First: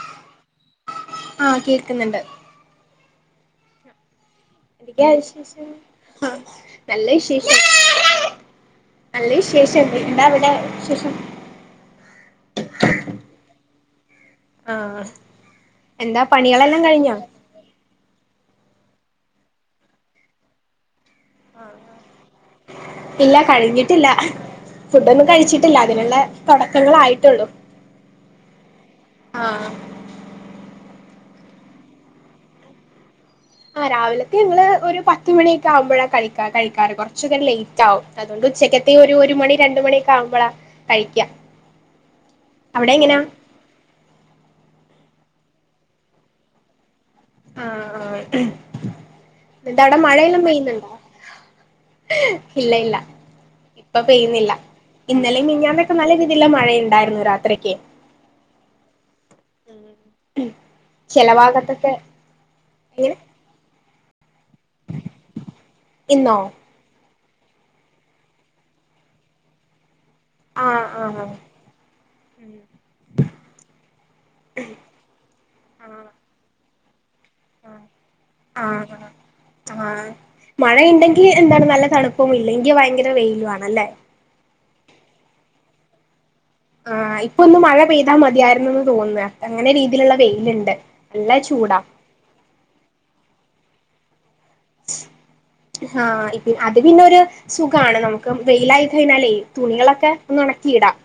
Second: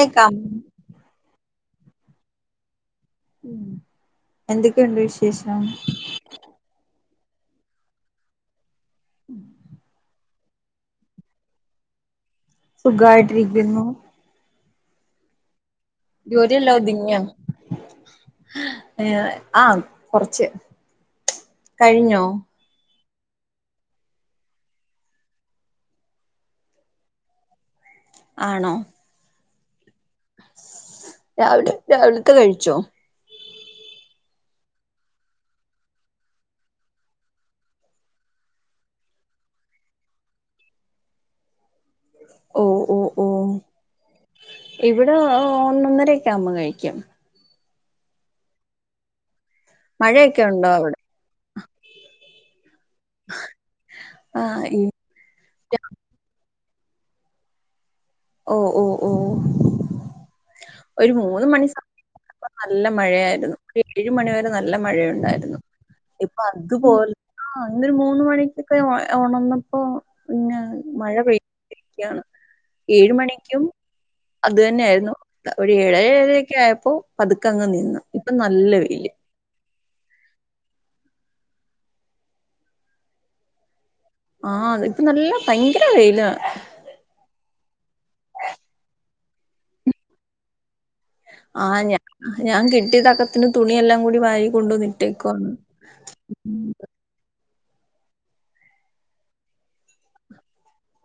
A കാം ആ കേക്കുന്നുണ്ട് ഉം എന്തൊക്കെയുണ്ട് വിശേഷം എന്ത്‌ക്ക്യാവിശേഷം ആ നല്ലഷ ഏഷം അല്ലേ ശേഷംഎന്താ അവിടെ ശേഷം സുഖായിട്ടിരിക്കുന്നു ആഹ് എന്താ പണികളെല്ലാം കഴിഞ്ഞോ എ ആ കൊറച്ച് കഴിഞ്ഞോ ഇല്ല കഴിഞ്ഞിട്ടില്ല ഫുഡൊന്നും കഴിച്ചിട്ടില്ല അതിനുള്ള തുടക്കങ്ങളായിട്ടുള്ളൂ ആണോ ആഹ് രാവിലെ രാവിലത്തെ കഴിച്ചോ ആ രാവിലത്തെ ഞങ്ങള് ഒരു പത്തുമണിയൊക്കെ ആവുമ്പോഴാ കഴിക്കാ കഴിക്കാറ് കുറച്ചൊക്കരം ലേറ്റ് ആവും അതുകൊണ്ട് ഉച്ചക്കത്തെയ ഒരു ഒരു മണി രണ്ട മണിയൊക്കെ ആവുമ്പോഴാ കഴിക്കാ ഓഹ് അവിടെ ഓഹ് എങ്ങനാ ഓഹ് ഇവിടെ ഒന്നൊന്നരക്കെ ആഉമ്പോ കഴിക്കും ആ ആ എന്ത അവിടെ മഴയൊക്കെ മഴയെല്ലാം ഉണ്ടോ പെയ്യുന്നുണ്ടോ അവിടെ ഇല്ല ഇല്ല ഇപ്പൊ പെയ്യുന്നില്ല ആഹ് ഇ ഇന്നലിം മിഞ്ഞാന്നൊക്കെ നല്ല രീതില്ല മഴയ ണ്ടായിരുന്നു രാത്രിക്ക് ഓ ഓ ഓ ഉം ഒരു മൂന്ന് മണി സമയ അപ്പ നല്ല എങ്ങനെ മഴയായിരുന്നു ഏഴ് മണിവരെ നല്ല മഴയുണ്ടായിരുന്നു ഇന്നോ ഇപ്പൊ അതുപോൽ ആഹ് ഇന്നൊരു മൂന്ന് മണിക്കൊക്കെഒ ഒണന്നപ്പോ പിന്ന ആഹ് മഴ ആഹ് പെയതിരിക്കാണ് ഏഴ് മണിക്കും അത് തന്നെയ ആയിരുന്നു ഒരു ഏഴ ആഹ് ഴ എ യ് ക്കെ ഏഴ പ്പോ പതുക്കെങ്ങ് ആഹ് നിന്നു ഇപ്പൊ നല്ല ആഹ് വെയില് ആഹ് മഴ യിണ്ടെങ്കി എന്താണ് നല്ല തണുപ്പും ഇല്ലെങ്കി ഭയങ്കര വെയിലു ആണല്ലേ ആഹ് ഇപ്പ നല്ല ഭയങ്കര വെയില ആഹ് ഇപ്പൊ ഒന്ന് മഴ പെയ്താൽ മതിയായിരുന്നുന്ന് തോന്നാ അങ്ങനെ രീതിയിലുള്ള വെയിലുണ്ട് നല്ല ചൂടാ ആഹ്ഞ ഞാൻ കിട്ടിയ തക്ക ത്തിന് തുണിയെല്ലാം കൂടി വാരി കൊണ്ടുവന്നിട്ടേക്കുവാണ് ഹാ അത് പിന്നൊരു സുഖാണ് നമുക്ക് വെയിലായി കഴിഞ്ഞാലേ തുണികളൊക്കെ ഒന്ന് ഉണക്കിയിടാം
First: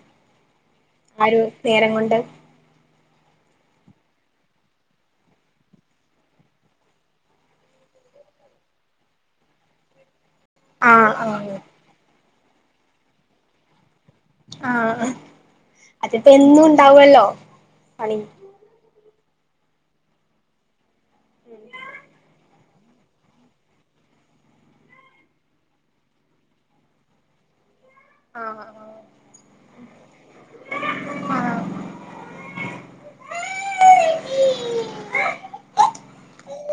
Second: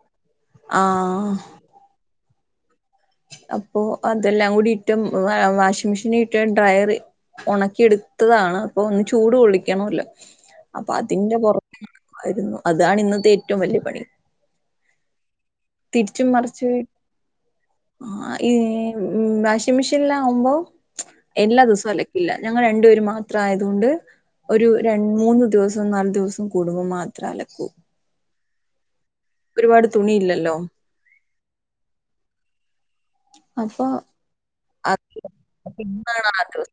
ആ ഒരു നേരം കൊണ്ട് അപ്പോ അതെല്ലാം കൂടിയിട്ട് വാഷിംഗ് മെഷീൻ ഇട്ട് ഡ്രയറിൽ ഉണക്കി എടുത്തതാണ് അപ്പൊ ഒന്ന് ചൂട് കൊള്ളിക്കണോല്ലോ അപ്പൊ ആഹ് അതിന്റെ ആഹ് പുറ [unintelligible] ആയിരുന്നു അതാണ് ഇന്നത്തെ ഏറ്റവും വലിയ പണി ആഹ് ആ തിരിച്ചും മറിച്ചു ഇ ആ പണി ഏ ഉം വാഷിംഗ് മെഷീൻല്ലാവുമ്പോ എല്ലാതൂസോം അലക്കില്ല ഞങ്ങൾ രണ്ടുപേര് മാത്രം ആയതുകൊണ്ട് ഒരു ര മൂന്ന് ദിവസവും നാലു ദിവസം കൂടുമ്പം മാത്രം അലക്കൂ ആഹ ഹാ ഒരുപാട് തുണിയില്ലല്ലോ ആഹ് അപ്പൊ അ [unintelligible]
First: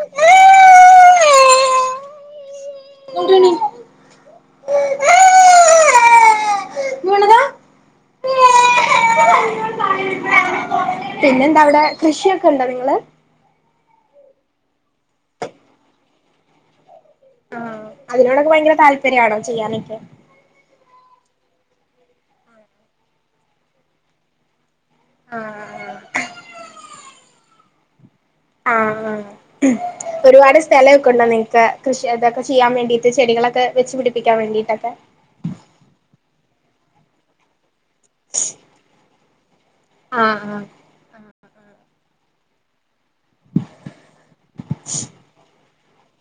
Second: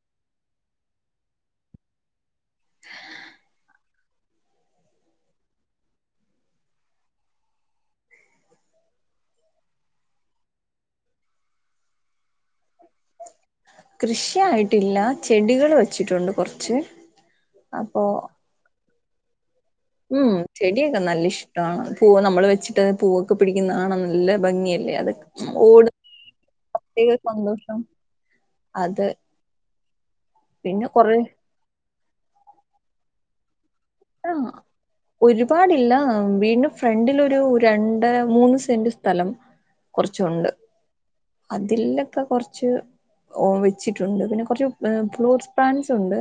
പിന്നെന്താ അവിടെ കൃഷിയൊക്കെ ഉണ്ടോ നിങ്ങള് കൃഷിയായിട്ടില്ല ചെടികള് വച്ചിട്ടുണ്ട് കുറച്ച് ആഹ് അപ്പോ അതിനോടൊക്കെ ഭയങ്കര താല് പര്യാണോ ഉം ചെടിയക്ക നല്ല ഇ ഇഷ്ടമാണ് പൂവ് നമ്മൾ വെച്ചിട്ട്ത് പൂവൊക്കെ പിടിക്കുന്നത് കാണാൻ നല്ല ഭംഗിയാരി ല്ലേ അതൊക്കെ ഓട് ആഹ് [unintelligible] [unintelligible] അത് ആണാണ് ഒരുപാട് പിന്നെ സ്ഥലൊക്കെ കൊറേ ഉണ്ടോ നിങ്ങക്ക് കൃഷി അതക്കെ ചെയ്യാൻ വേണ്ടീട്ട് ചെടികളൊക്കെ വെച്ച് പിടിപ്പിക്കാൻ ആഹ് വേണ്ടിട്ടൊക്കെ ഒരുപാടില്ല വീട്ൻ്റെ ഫ്രണ്ടിൽ ഒരു രണ്ടര മൂന്ന് സെന്റ് സ്ഥലം ആ കൊറച്ചുണ്ട് ആ അതിലൊക്കെ കൊറച്ച് ഓ വെച്ചിട്ടുണ്ട് പിന്നെ കുറച്ച് ഫ്ലൂട്സ് പാൻസ് ഉണ്ട്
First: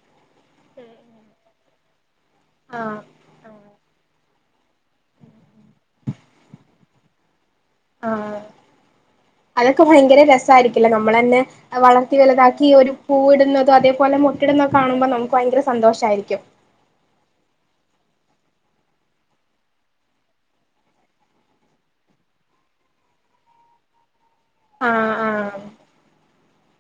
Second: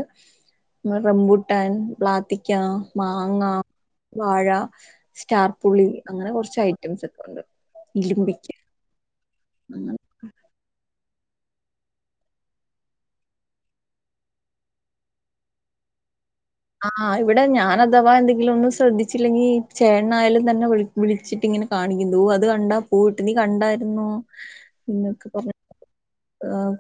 [unintelligible] റംബുട്ടാൻ ബ്ലാത്തി രക്കാ ആഹ് മാങ്ങ വാഴ സ്റ്റാർപുളി അങ്ങനെ കുറച്ച് ഐറ്റംസ് ഒക്കെ ഉണ്ട് ആ ഇലിമ്പിക്ക അതൊക്കെ അങ്ങനെ ഭയങ്കര രസായിരിക്കില്ലേ നമ്മള തന്നെ വളർത്തി വലുതാക്കി ഒരു പൂ ഇടുന്നതോ അതേപോലെ മൊട്ടിടുന്ന കാണുമ്പോൾ നമുക്ക് ഭയങ്കര സന്തോഷമായിരിക്കും ആഹ് ഇവിടെ ഞാൻ അഥവാ എന്തെങ്കിലും ഒന്നും ശ്രദ്ധിച്ചില്ലെങ്കി ചേട്ടൻ ആയാലും തന്നെ വി വിളിച്ചിട്ട് ഇങ്ങനെ കാണിക്കും ദോ അത് കണ്ടാ പൂവിട്ട് നീ കണ്ടായിരുന്നോ ആഹ് ന്നൊക്കെ ആഹ് പറഞ്ഞ ആഹ്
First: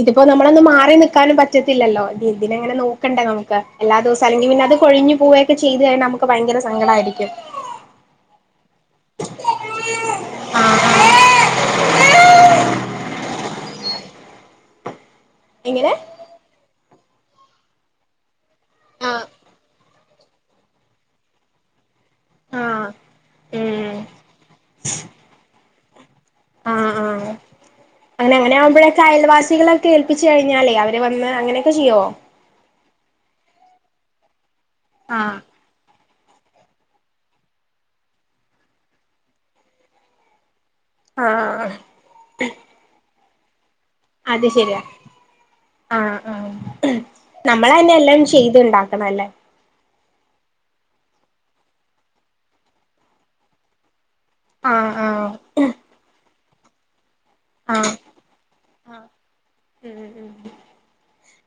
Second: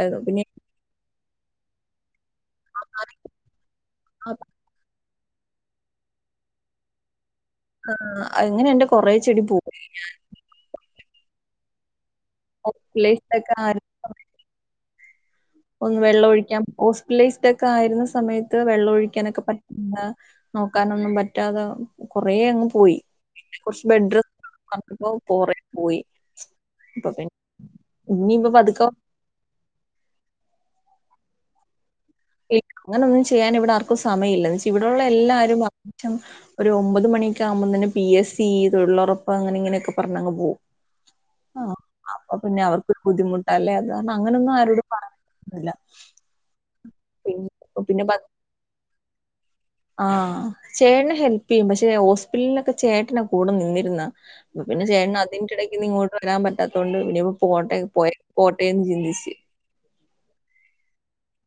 ഇതിപ്പോ നമ്മളൊന്ന് മാറി നിക്കാനും പറ്റു ത്തില്ലല്ലോ ഇതിനെങ്ങനെ നോക്കണ്ടേ നമക്ക് എല്ലാ ദിവസവും ആ, അല്ലെങ്കിൽ പിന്ന അത് കൊഴുഞ്ഞു പോവയൊക്കെ ചെയ്തു കഴിഞ്ഞാൽ നമുക്ക് ഭയങ്കരങ്കടമായിരിക്കും ആഹ എങ്ങന എന്റെ കൊറെ ചെടി പോയി ആഹ് ആഹ് ഹോസ്പിറ്റലൈസിഡ് ആയിരു [unintelligible] ഒന്ന് എങ്ങനെ വെള്ളം ഒഴിക്കാൻ ലെയ്‌സിഡ് ആയിരുന്ന സമയത്ത് ഇ വെള്ളം ആഹ് ഒഴിക്കാനൊക്കെ പറ്റുന്ന നോക്കാനൊന്നും പറ്റാതെ കൊറെ അങ്ങ് ആഹ് പോയി കൊറച്ച് ഉം ബെഡ് റെസ്‌റ്റ് ഒക്കെ പോയി ആഹ് അപ്പൊ ആഹ പിന്നെ അങ്ങനെ ഇനിയിപ്പ അങ്ങനെ പതുക്കെ ആവുമ്പോഴേക്കെ അയൽവാസികളൊക്കെ ഏൽപ്പിച്ചു കഴിഞ്ഞ ഞ്ഞാലേ അവര് വന്ന് അങ്ങനെയൊക്കെ ചെയ്യുവോ അങ്ങനെ ഒന്നും ചെയ്യൻ ഇവിടെ ആർക്കും സമയമല്ല ഇവിടെയുള്ള ആഹ് എല്ലാരും ഒരു ഒമ്പത് മണിയെക്ക ആകുമ്പോൾ തന്നെ പി എസ് സി തൊഴിലുറപ്പ് അങ്ങനെ ഇങ്ങനെയൊക്കെ പറഞ്ഞങ്ങ് പോകും ആഹ് ആഹ അൊ പിന്നെ അവർക്ക്ൊരു ബുദ്ധിമുട്ട പ അല്ലെെ അത് ശരിയാ ആ, ആ പിന്നെ നമ്മളന്നെ എല്ലാം ചെയ്തു ഉണ്ടാക്കണം, അല്ലേ ആ, ചേട്ടൻ ഹെൽപ് ചെയ്യും, പക്ഷെ ഹോസ്പിറ്റലിലൊക്കെ ചേട്ടന കൂടെ നിന്നിരുന്ന പിന്ന ആഹ് ചേട്ടന് ആഹ് അതിന്റെ ഇടയ്ക്ക്ന്ന് ഇങ്ങോട്ട് വരാൻ പറ്റ ഇാല്ലാത്തൊണ്ട് ഇനിയിപ്പം ഫുഡ പോട്ടെ ആഹ് പോ, പോട്ടെന്ന് ആഹ് ചിന്തിച്ച്. ഉം ഉം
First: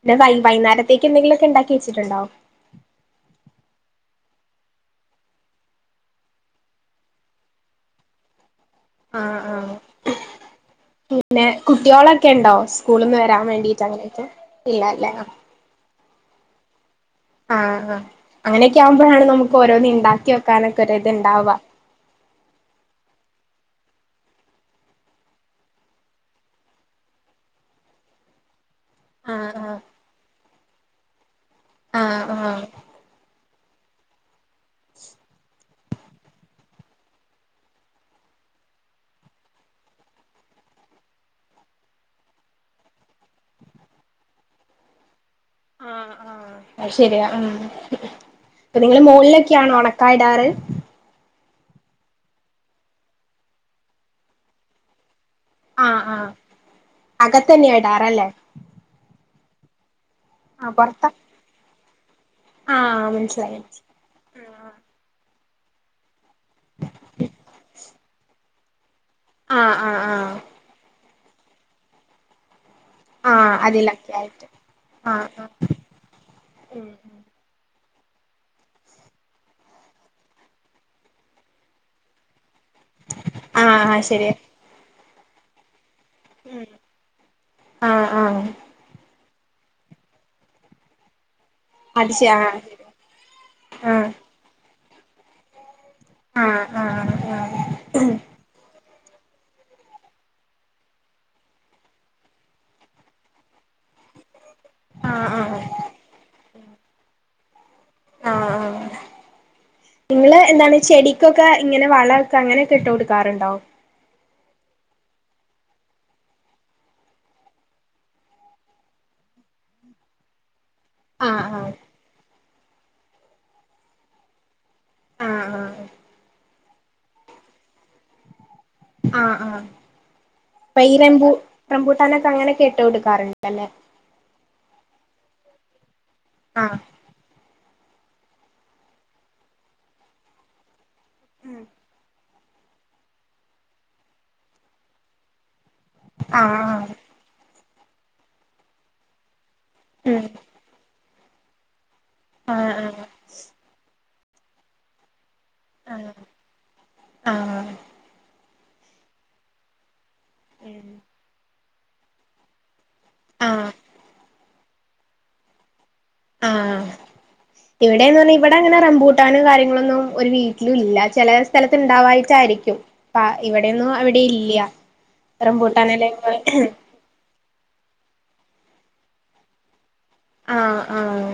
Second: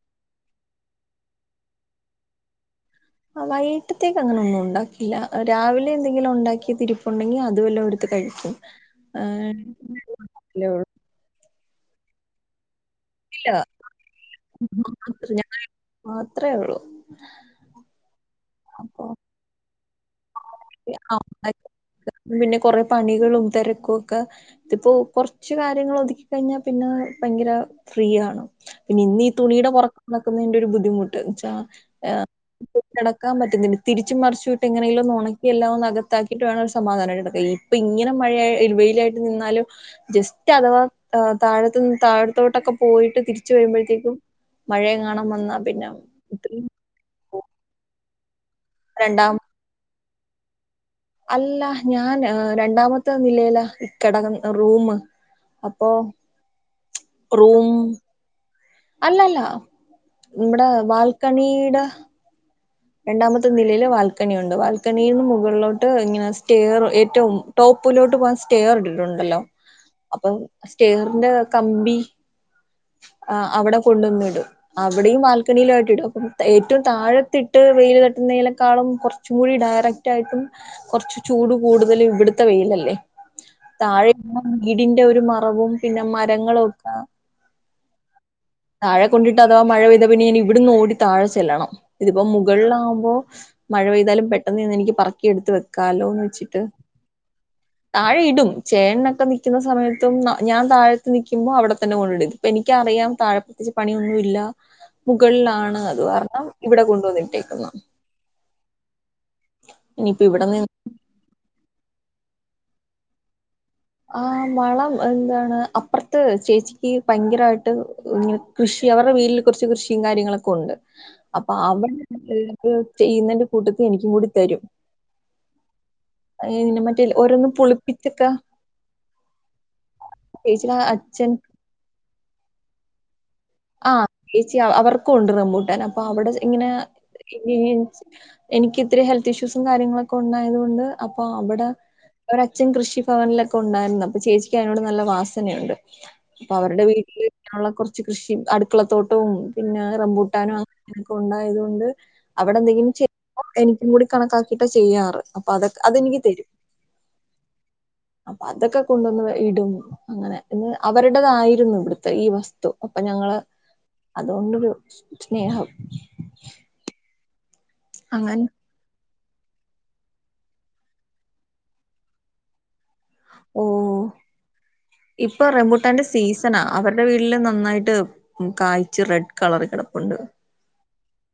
പിന്നെ വൈ വൈയ്യിന്നേരത്തേക്ക് എന്തെങ്കിലുമൊക്കെ ഉണ്ടാക്കി വെച്ചിട്ടുണ്ടോ? ആ, വൈകട്ടത്തേക്ക് അങ്ങനെ ഒന്നും ഉണ്ടാക്കില്ല, രാവിലെ എന്തെങ്കിലും ഉണ്ടാക്കി ഇരിപ്പൊണ്ടെങ്കിൽ അത് വല്ലതും എടുത്ത് കഴിക്കും. ആ ആഹ് ആഹ് പിന്നെ കുട്ടികളൊക്കെ ഉണ്ടോ? സ്കൂളിൽ നിന്ന് വരാൻ വേണ്ടീട്ട് അങ്ങനെയൊക്കെ ഇല്ല, അല്ലേ ഞാൻ മാത്രേ ഉള്ളൂ ആ, ആ അങ്ങനൊക്കെ അപ്പൊ ആകുമ്പോഴാണ് നമുക്ക് ഓരോന്ന് ഉണ്ടാക്കിയ ആ, പിന്നെ കൊറെ പണികളും തിരക്കൊക്കെ ഇതിപ്പോ കുറച്ച് കാര്യങ്ങൾ ഒതുക്കി കഴിഞ്ഞാൽ പിന്നെ ഭയങ്കര ഫ്രീ ആണ് പിന്നെ ഇന്ന് ഈ തുണിയുടെ ആഹ് പുറകെ നിക്കുന്നതിന്റെ ഒരു ബുദ്ധി ബുദ്ധിമുട്ട് ആഹ് ആഹ് കിടക്കൻ പറ്റ തിരിച്ച് മറിച്ചുവി എങ്ങനെയെങ്കിലും ഒന്ന് ഒണ എല്ലാം ഒന്ന് അകത്താക്കിയിട്ട് വേണം ഒരു സമാധാനമായിട്ട് കിടക്കാൻ, ഇപ്പൊ ഇങ്ങനെ മഴയ, വെയിലായിട്ട് നിന്നാലും ജസ്റ്റ് അഥവാ താഴത്ത്, താഴത്തോട്ടൊക്കെ പോയിട്ട് തിരിച്ചു വരുമ്പോഴത്തേക്കും മഴയങ്ങാനം വന്നാ പിന്നെ ഇത്രയും ആ പോകും. അപ്പ നിങ്ങള് രണ്ടാം മുകളിലേക്ക് ആണോ ഒണ ഇടാറ് അല്ല, ഞാൻ രണ്ടാമത്തെ നിലയിലാ കിടക റൂമ് ആ, അപ്പൊ ആ അകത്തന്നെയടാറല്ലേ അല്ല, അല്ല നമ്മുടെ പൊറത്ത ബാൽക്കണിയുടെ ആഹ് രണ്ടാമത്തെ മനസ്സിലായി നിലയിയില് വാൽക്കണിയുണ്ട്, വാൽക്കണിന്ന് ഇങ്ങനെ ഏറ്റവും ടോപ്പിലോട്ട് പോ [unintelligible] ഉണ്ട് ഉണ്ടല്ലോ ആഹ് ആഹ് ആഹ് അപ്പം, സ്‌റ്റേ റൂ പിന്റെ കമ്പി ആ് ആഹ് അവിടെ അതിലൊക്കെ കൊണ്ടുവന്നിടും ആയിട്ട് അവിടെയും ആഹ് ബാൽക്കണിയില ആട്ടിടും അപ്പം ഏറ്റവും ആഹ് താഴത്തിട്ട് വെൽ കട്ടുന്നതിനക്കാളും കുറച്ച കൂടി ഡയറക്റ്റയിയിട്ടും കുറച്ച് ചൂട് കൂടുതല ഇവിടു വെയിലല്ലേ ആഹ് ആഹ് ശരിയാ താഴെടി ഒരു മറവും പിന്നെ മരങ്ങളൊക്കെ ആഹ് ആഹ് തഴ കൊണ്ടിട്ട്ഥവാ മഴ പെയതാ പിന്ന ഞ ഇവിന്ന് ഓടി താഴെല്ലണം അത് ഇപ്പ ശ ആഹ് മുകളിലാകുമ്പോൾ മഴ പെയ്താലും പെട്ടെന്ന് തന്ന് എനിക്ക് പറക്കിയെടുത്ത് വ കാലോന്ന് വെച്ചിട്ട് ആഹ് ആഹ് ആഹ് ആഹ് താഴെയിടും ചേ അക്കെ നിക്കുന്ന സമയത്തും ഞാൻ താഴത്ത് നിക്കുമ്പോൾ അവിടെത്തന്നെ കൊണ്ട ഇപ്പോ എിക്കറിയാം താഴ പ്രത്യേി പണിയൊന്നുംുമല്ല ആഹ് ആഹ് മുകളിലാണ് അത് കാരണം ഇവിടെണ്ട് ട്ടിക്ക ആഹ ആ ഇനിയിപ്പോ നിങ്ങള് ഇവിടെ നിന്ന് എന്താണ് ചെടിക്കൊക്കെ ഇങ്ങനെ വളൊക്കെ അങ്ങനെ കെട്ട് കൊടുക്കാറുണ്ടാവും ആ മളം എന്താണ് അപ്പുറത്ത് ചേച്ചിക്ക് ഭയങ്കരമായിട്ട്െ കൃഷി അവരുടെ വീട്ടിൽ കുറച്ച് കൃഷിയും കാര്യങ്ങളൊക്കെ ഉണ്ട് ആഹ് അപ്പൊ ആഹ് അവടെ ചെയ്യുന്നന്റെ കൂട്ടത്ത് എനിക്കും കൂടി തരും ആഹ് ആഹ് ഇെ മറ്റേ ഓരോന്നും പുളിപ്പിച്ചക്കെ ആഹ് ആഹ് അപ്പൊ ഈൂ അച്ഛൻ മ്പൂട്ടാനൊക്കെ അങ്ങനെ കേെട്ട് കൊടുക്കാറുണ്ട് ആഹ ചേച്ചിയ അവർ കൊണ്ട നമ്മൂട്ടാ അപ്പൊ അവിടെ ഇങ്ങനെ ആഹ് എനിക്ക് ഇത്രയും ഹെൽത്ത് ഇഷ്യൂസും കാര്യങ്ങളൊക്കെ ഉണ്ടായത്ുക കൊണ്ട് അപ്പൊ അവിടെ ഒരച്ഛൻ കൃഷി ഭവനിലൊക്കെ ഉണ്ടായിരുന്നു അപ്പൊ ചേച്ചിിക്കും അതിനോട് നല്ല വാസനയുണ്ട് അപ്പൊ അവരുടെ ആഹ് വീട്ടില് കുറച്ച് കൃഷി അടുക്കളത്തോട്ടവും പിന്നെ ഉം റംമ്പൂട്ടാനും അങ്ങന ഉണ്ടായത്ുകൊണ്ട് അവിടെ ആഹ് എന്തെങ്കിലും ആഹ് ചെയ്യ എനിക്കും കൂടി കണക്കാക്കിയിട്ട് ചെയ്യാറ് അപ്പൊ അതൊക്കെ അതെനിക്ക് തരും ആഹ് അ അതൊക്കെ കൊണ്ടുവന്ന് ഇടും അങ്ങനെ ഇന്ന് അവരുടേതായിരുന്നു ഇവിടുത്തെ ഈ വസ്തു അപ്പൊ ഞങ്ങള് ആഹ് അതുകൊണ്ടൊരു സ്നേഹം ആഹ ഇവിടെന്ന്ഞ്ഞാ അങ്ങനെ ഇവിടെ അങ്ങനെറമ്പൂ കട്ടാനും കാര്യങ്ങളൊന്നും ഒരു വീട്ടിലും ഇല്ല ചില സ്ഥലത്ത് ഉണ്ടാവായിട്ടായിരിക്കും ഓ ഇപ്പൊ റെംബുട്ടാന്റെ റംബൂട്ടാനലൊക്കെ സീസണാ അവരുടെ വീട്ടില് നന്നായിട്ട് കായ്ച്ച് റെഡ് കളർ ഇടണം ആഹ ആഹ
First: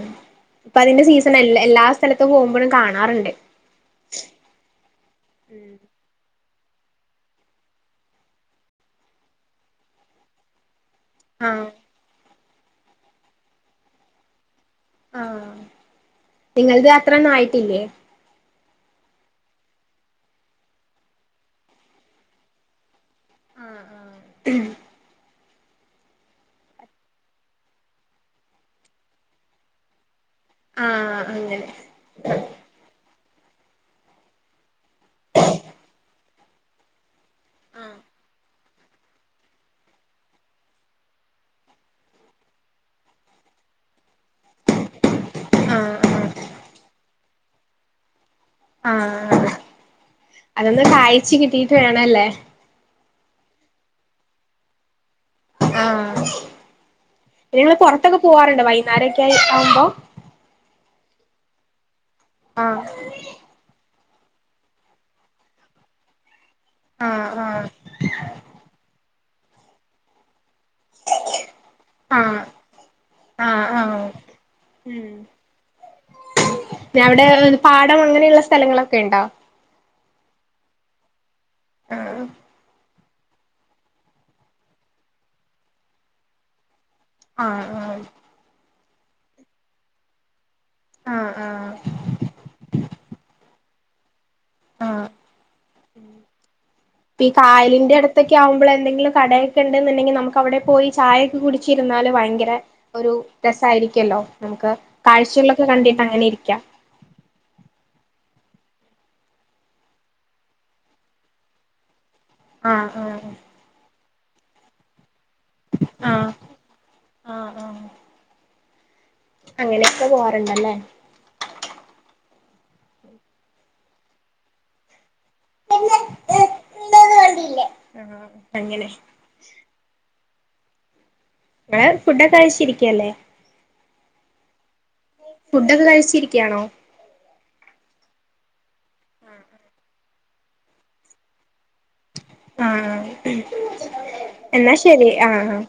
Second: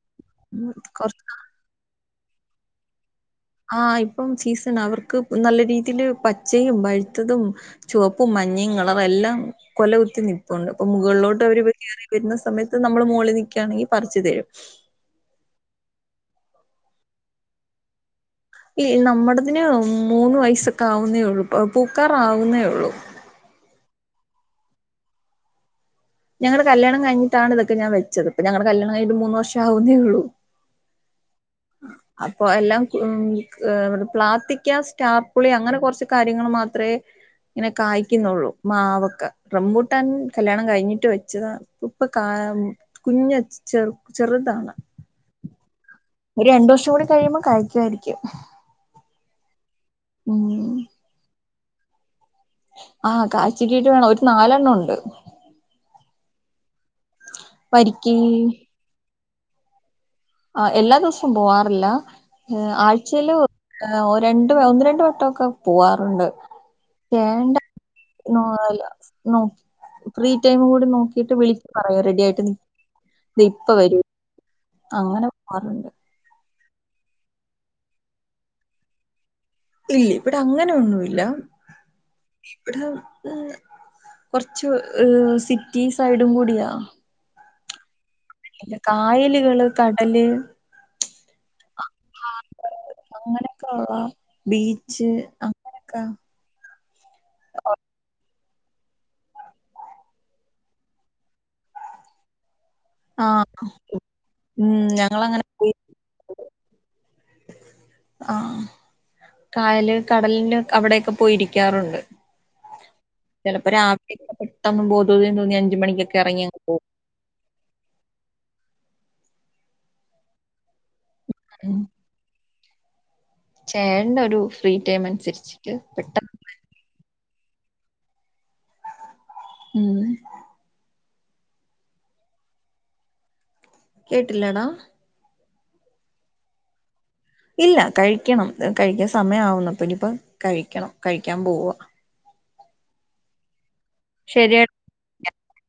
ഇപ്പൊ അതിന്റെ കൊറച്ച് സീസൺ എ എല്ലാ സ്ഥലത്ത് പോകുമ്പോഴും കാണാറുണ്ട് ആഹ ഇപ്പം സീസൺ അവർക്ക് നല്ല രീതിൽ പച്ചയും വഴുത്തതും ചുവപ്പും മഞ്ഞയും കളറ എല്ലാം കൊല കുുത്തി നിപ്പുണ്ട് ഇപ്പൊ മുകളിലോട്ട് അവരി ആഹ് കയറി വരുന്ന സമയത്ത് നമ്മള് മുകളിൽ നൽക്കുകയാണെങ്കിൽ പറിച്ചു തരും ആഹ നിങ്ങത് അത്ര ഒന്നും ആയിട്ടില്ലേ ഈ നമ്മടതിന് മൂന്ന് വയസൊക്കെ ആവുന്നേ ഉള്ളു പൂക്കാറ ആാവുന്നേ ഉള്ളു ആഹ ആഹ ഞങ്ങളുടെ കല്യാണം കഴഞ്ഞിട്ടാണ് ഇൊക്കെ ഞാൻെച്ചത് ഇപ്പ ഞങ്ങളുടെ കല്യാ കിഞ്ഞട്ട്ൂന്ന് വർഷമാവുന്നേ ഉള്ളൂ ആഹ് അങ്ങനെ അപ്പൊ എല്ലാം പ്ലാറ്റക്ാ ചാർപ്പളി അങ്ങെ കുറച്ച് ക യ മാേ ഇങ്ങനെ കായ്ക്കുന്നുള്ളൂ മാവൊക്കെ റംബൂട്ടാൻ കല്യാണം കഴിഞ്ഞിട്ട് റ്റ വെച്ചതാ ഇപ്പൊ കുഞ്ഞ ചേറ ചെറുതാണ് ആഹ് ആഹ് ഒരു രണ്ടു വർഷം കൂടി കഴിയുമ്പോം കഴിക്കുായിരിക്കും ആഹ അതൊന്ന് കായ്ച്ച കിട്ടി വേണല്ലേ ആഹ് കാച്ചക്ക്ീട്ട് വേണം ഒരു നാലെണ്ണം ഉണ്ട് ആഹ നിങ്ങൾ പുറത്തൊക്കെ വരിക്ക പോവാറുണ്ട് വൈകുന്നേരക്കെ ശരി അമ്പോ ആ എല്ലാ ദിവസവും പോവാറില്ല ആഹ ആഹ് ആച്ചല ആ രണ്ട് ഒന്ന് രണ്ട് വട്ടം ഒക്കെ പോവാറുണ്ട് ആഹ് രണ്ടോ ആഹ് നോാല ന പ്രീ ഇതിന്റെ കൂടെ കൂടി നോക്കിട്ട് വിളിച്ചു പറയാം റെഡി ആയിട്ട് ആഹ് ഇത് ഇപ്പ ആഹ് വര ആഹ് ഉം അങ്ങനെ പോകാറുണ്ട് അവിടെ പാടം അങ്ങനെയുള്ള സ്ഥലങ്ങളൊക്കെ ഉണ്ടോ ഇല്ല ഇവിടെ അങ്ങനെ ഒന്നുല്ല ആഹ് ഇവിടെ കുറച്ച് സിറ്റി സൈഡും കൂടിയാ ആ ആഹ് ഇല്ല കായലുകള് കടല് ആഹ് ആഹ് അങ്ങനെ ആ ആഹ് ബീച്ച് അക്ക ഒക്കെ ആകുമ്പോൾ എന്തെങ്കിലും കടയൊക്കെ ഉണ്ടെന്നുണ്ടെങ്കിൽ നമുക്ക് അവിടെ പോയി ചായൊക്കെ കുടിച്ച് ഇരുന്നാൽ ഭയങ്കര ഒരു ആഹ് രസമായിയിരിക്കല്ലോ നമുക്ക് ഉം ഞങ്ങളങ്ങനെ കാഴ്ചകളൊക്കെ പോയി കണ്ടിട്ട് അങ്ങനെ ഇരിക്കാം ആഹ് കായല് കടലിന് അവിടെയൊക്കെ പോയി ഇരിക്കാറുണ്ട് ആഹ് ആഹ് ചിലപ്പോൾ രാ [unintelligible] [unintelligible] പോവാൻ തോന്നിയാൽ അഞ്ച് മണിക്കൊക്കെ ആഹ് ഇറങ്ങിയങ്ങ് പോകും ആഹ് ആഹ് അങ്ങനെയൊക്കെ പോവാറുണ്ടല്ലേ ഉം ചേട്ടനൊരു ഫ്രീ ടൈം അനുസരിച്ച് പെട്ട [inaudible] ആ അങ്ങനെ ഉം നിങ്ങള് ഫുഡൊക്കെ കഴച്ചിരിക്കുവല്ലേ കേട്ടില്ല ഡാ ഫുഡൊക്കെ കഴിച്ചിരിക്കയാണോ ഇല്ല കഴിക്കണം കഴിക്കാൻ സമയം ആവുന്നപ്പ ഇനിയിപ്പ കഴിക്കണം കഴിക്കാൻ പോവുവ ആഹ് ശരിയെടാ എന്നാ ശരി ആഹ് ആ ഉം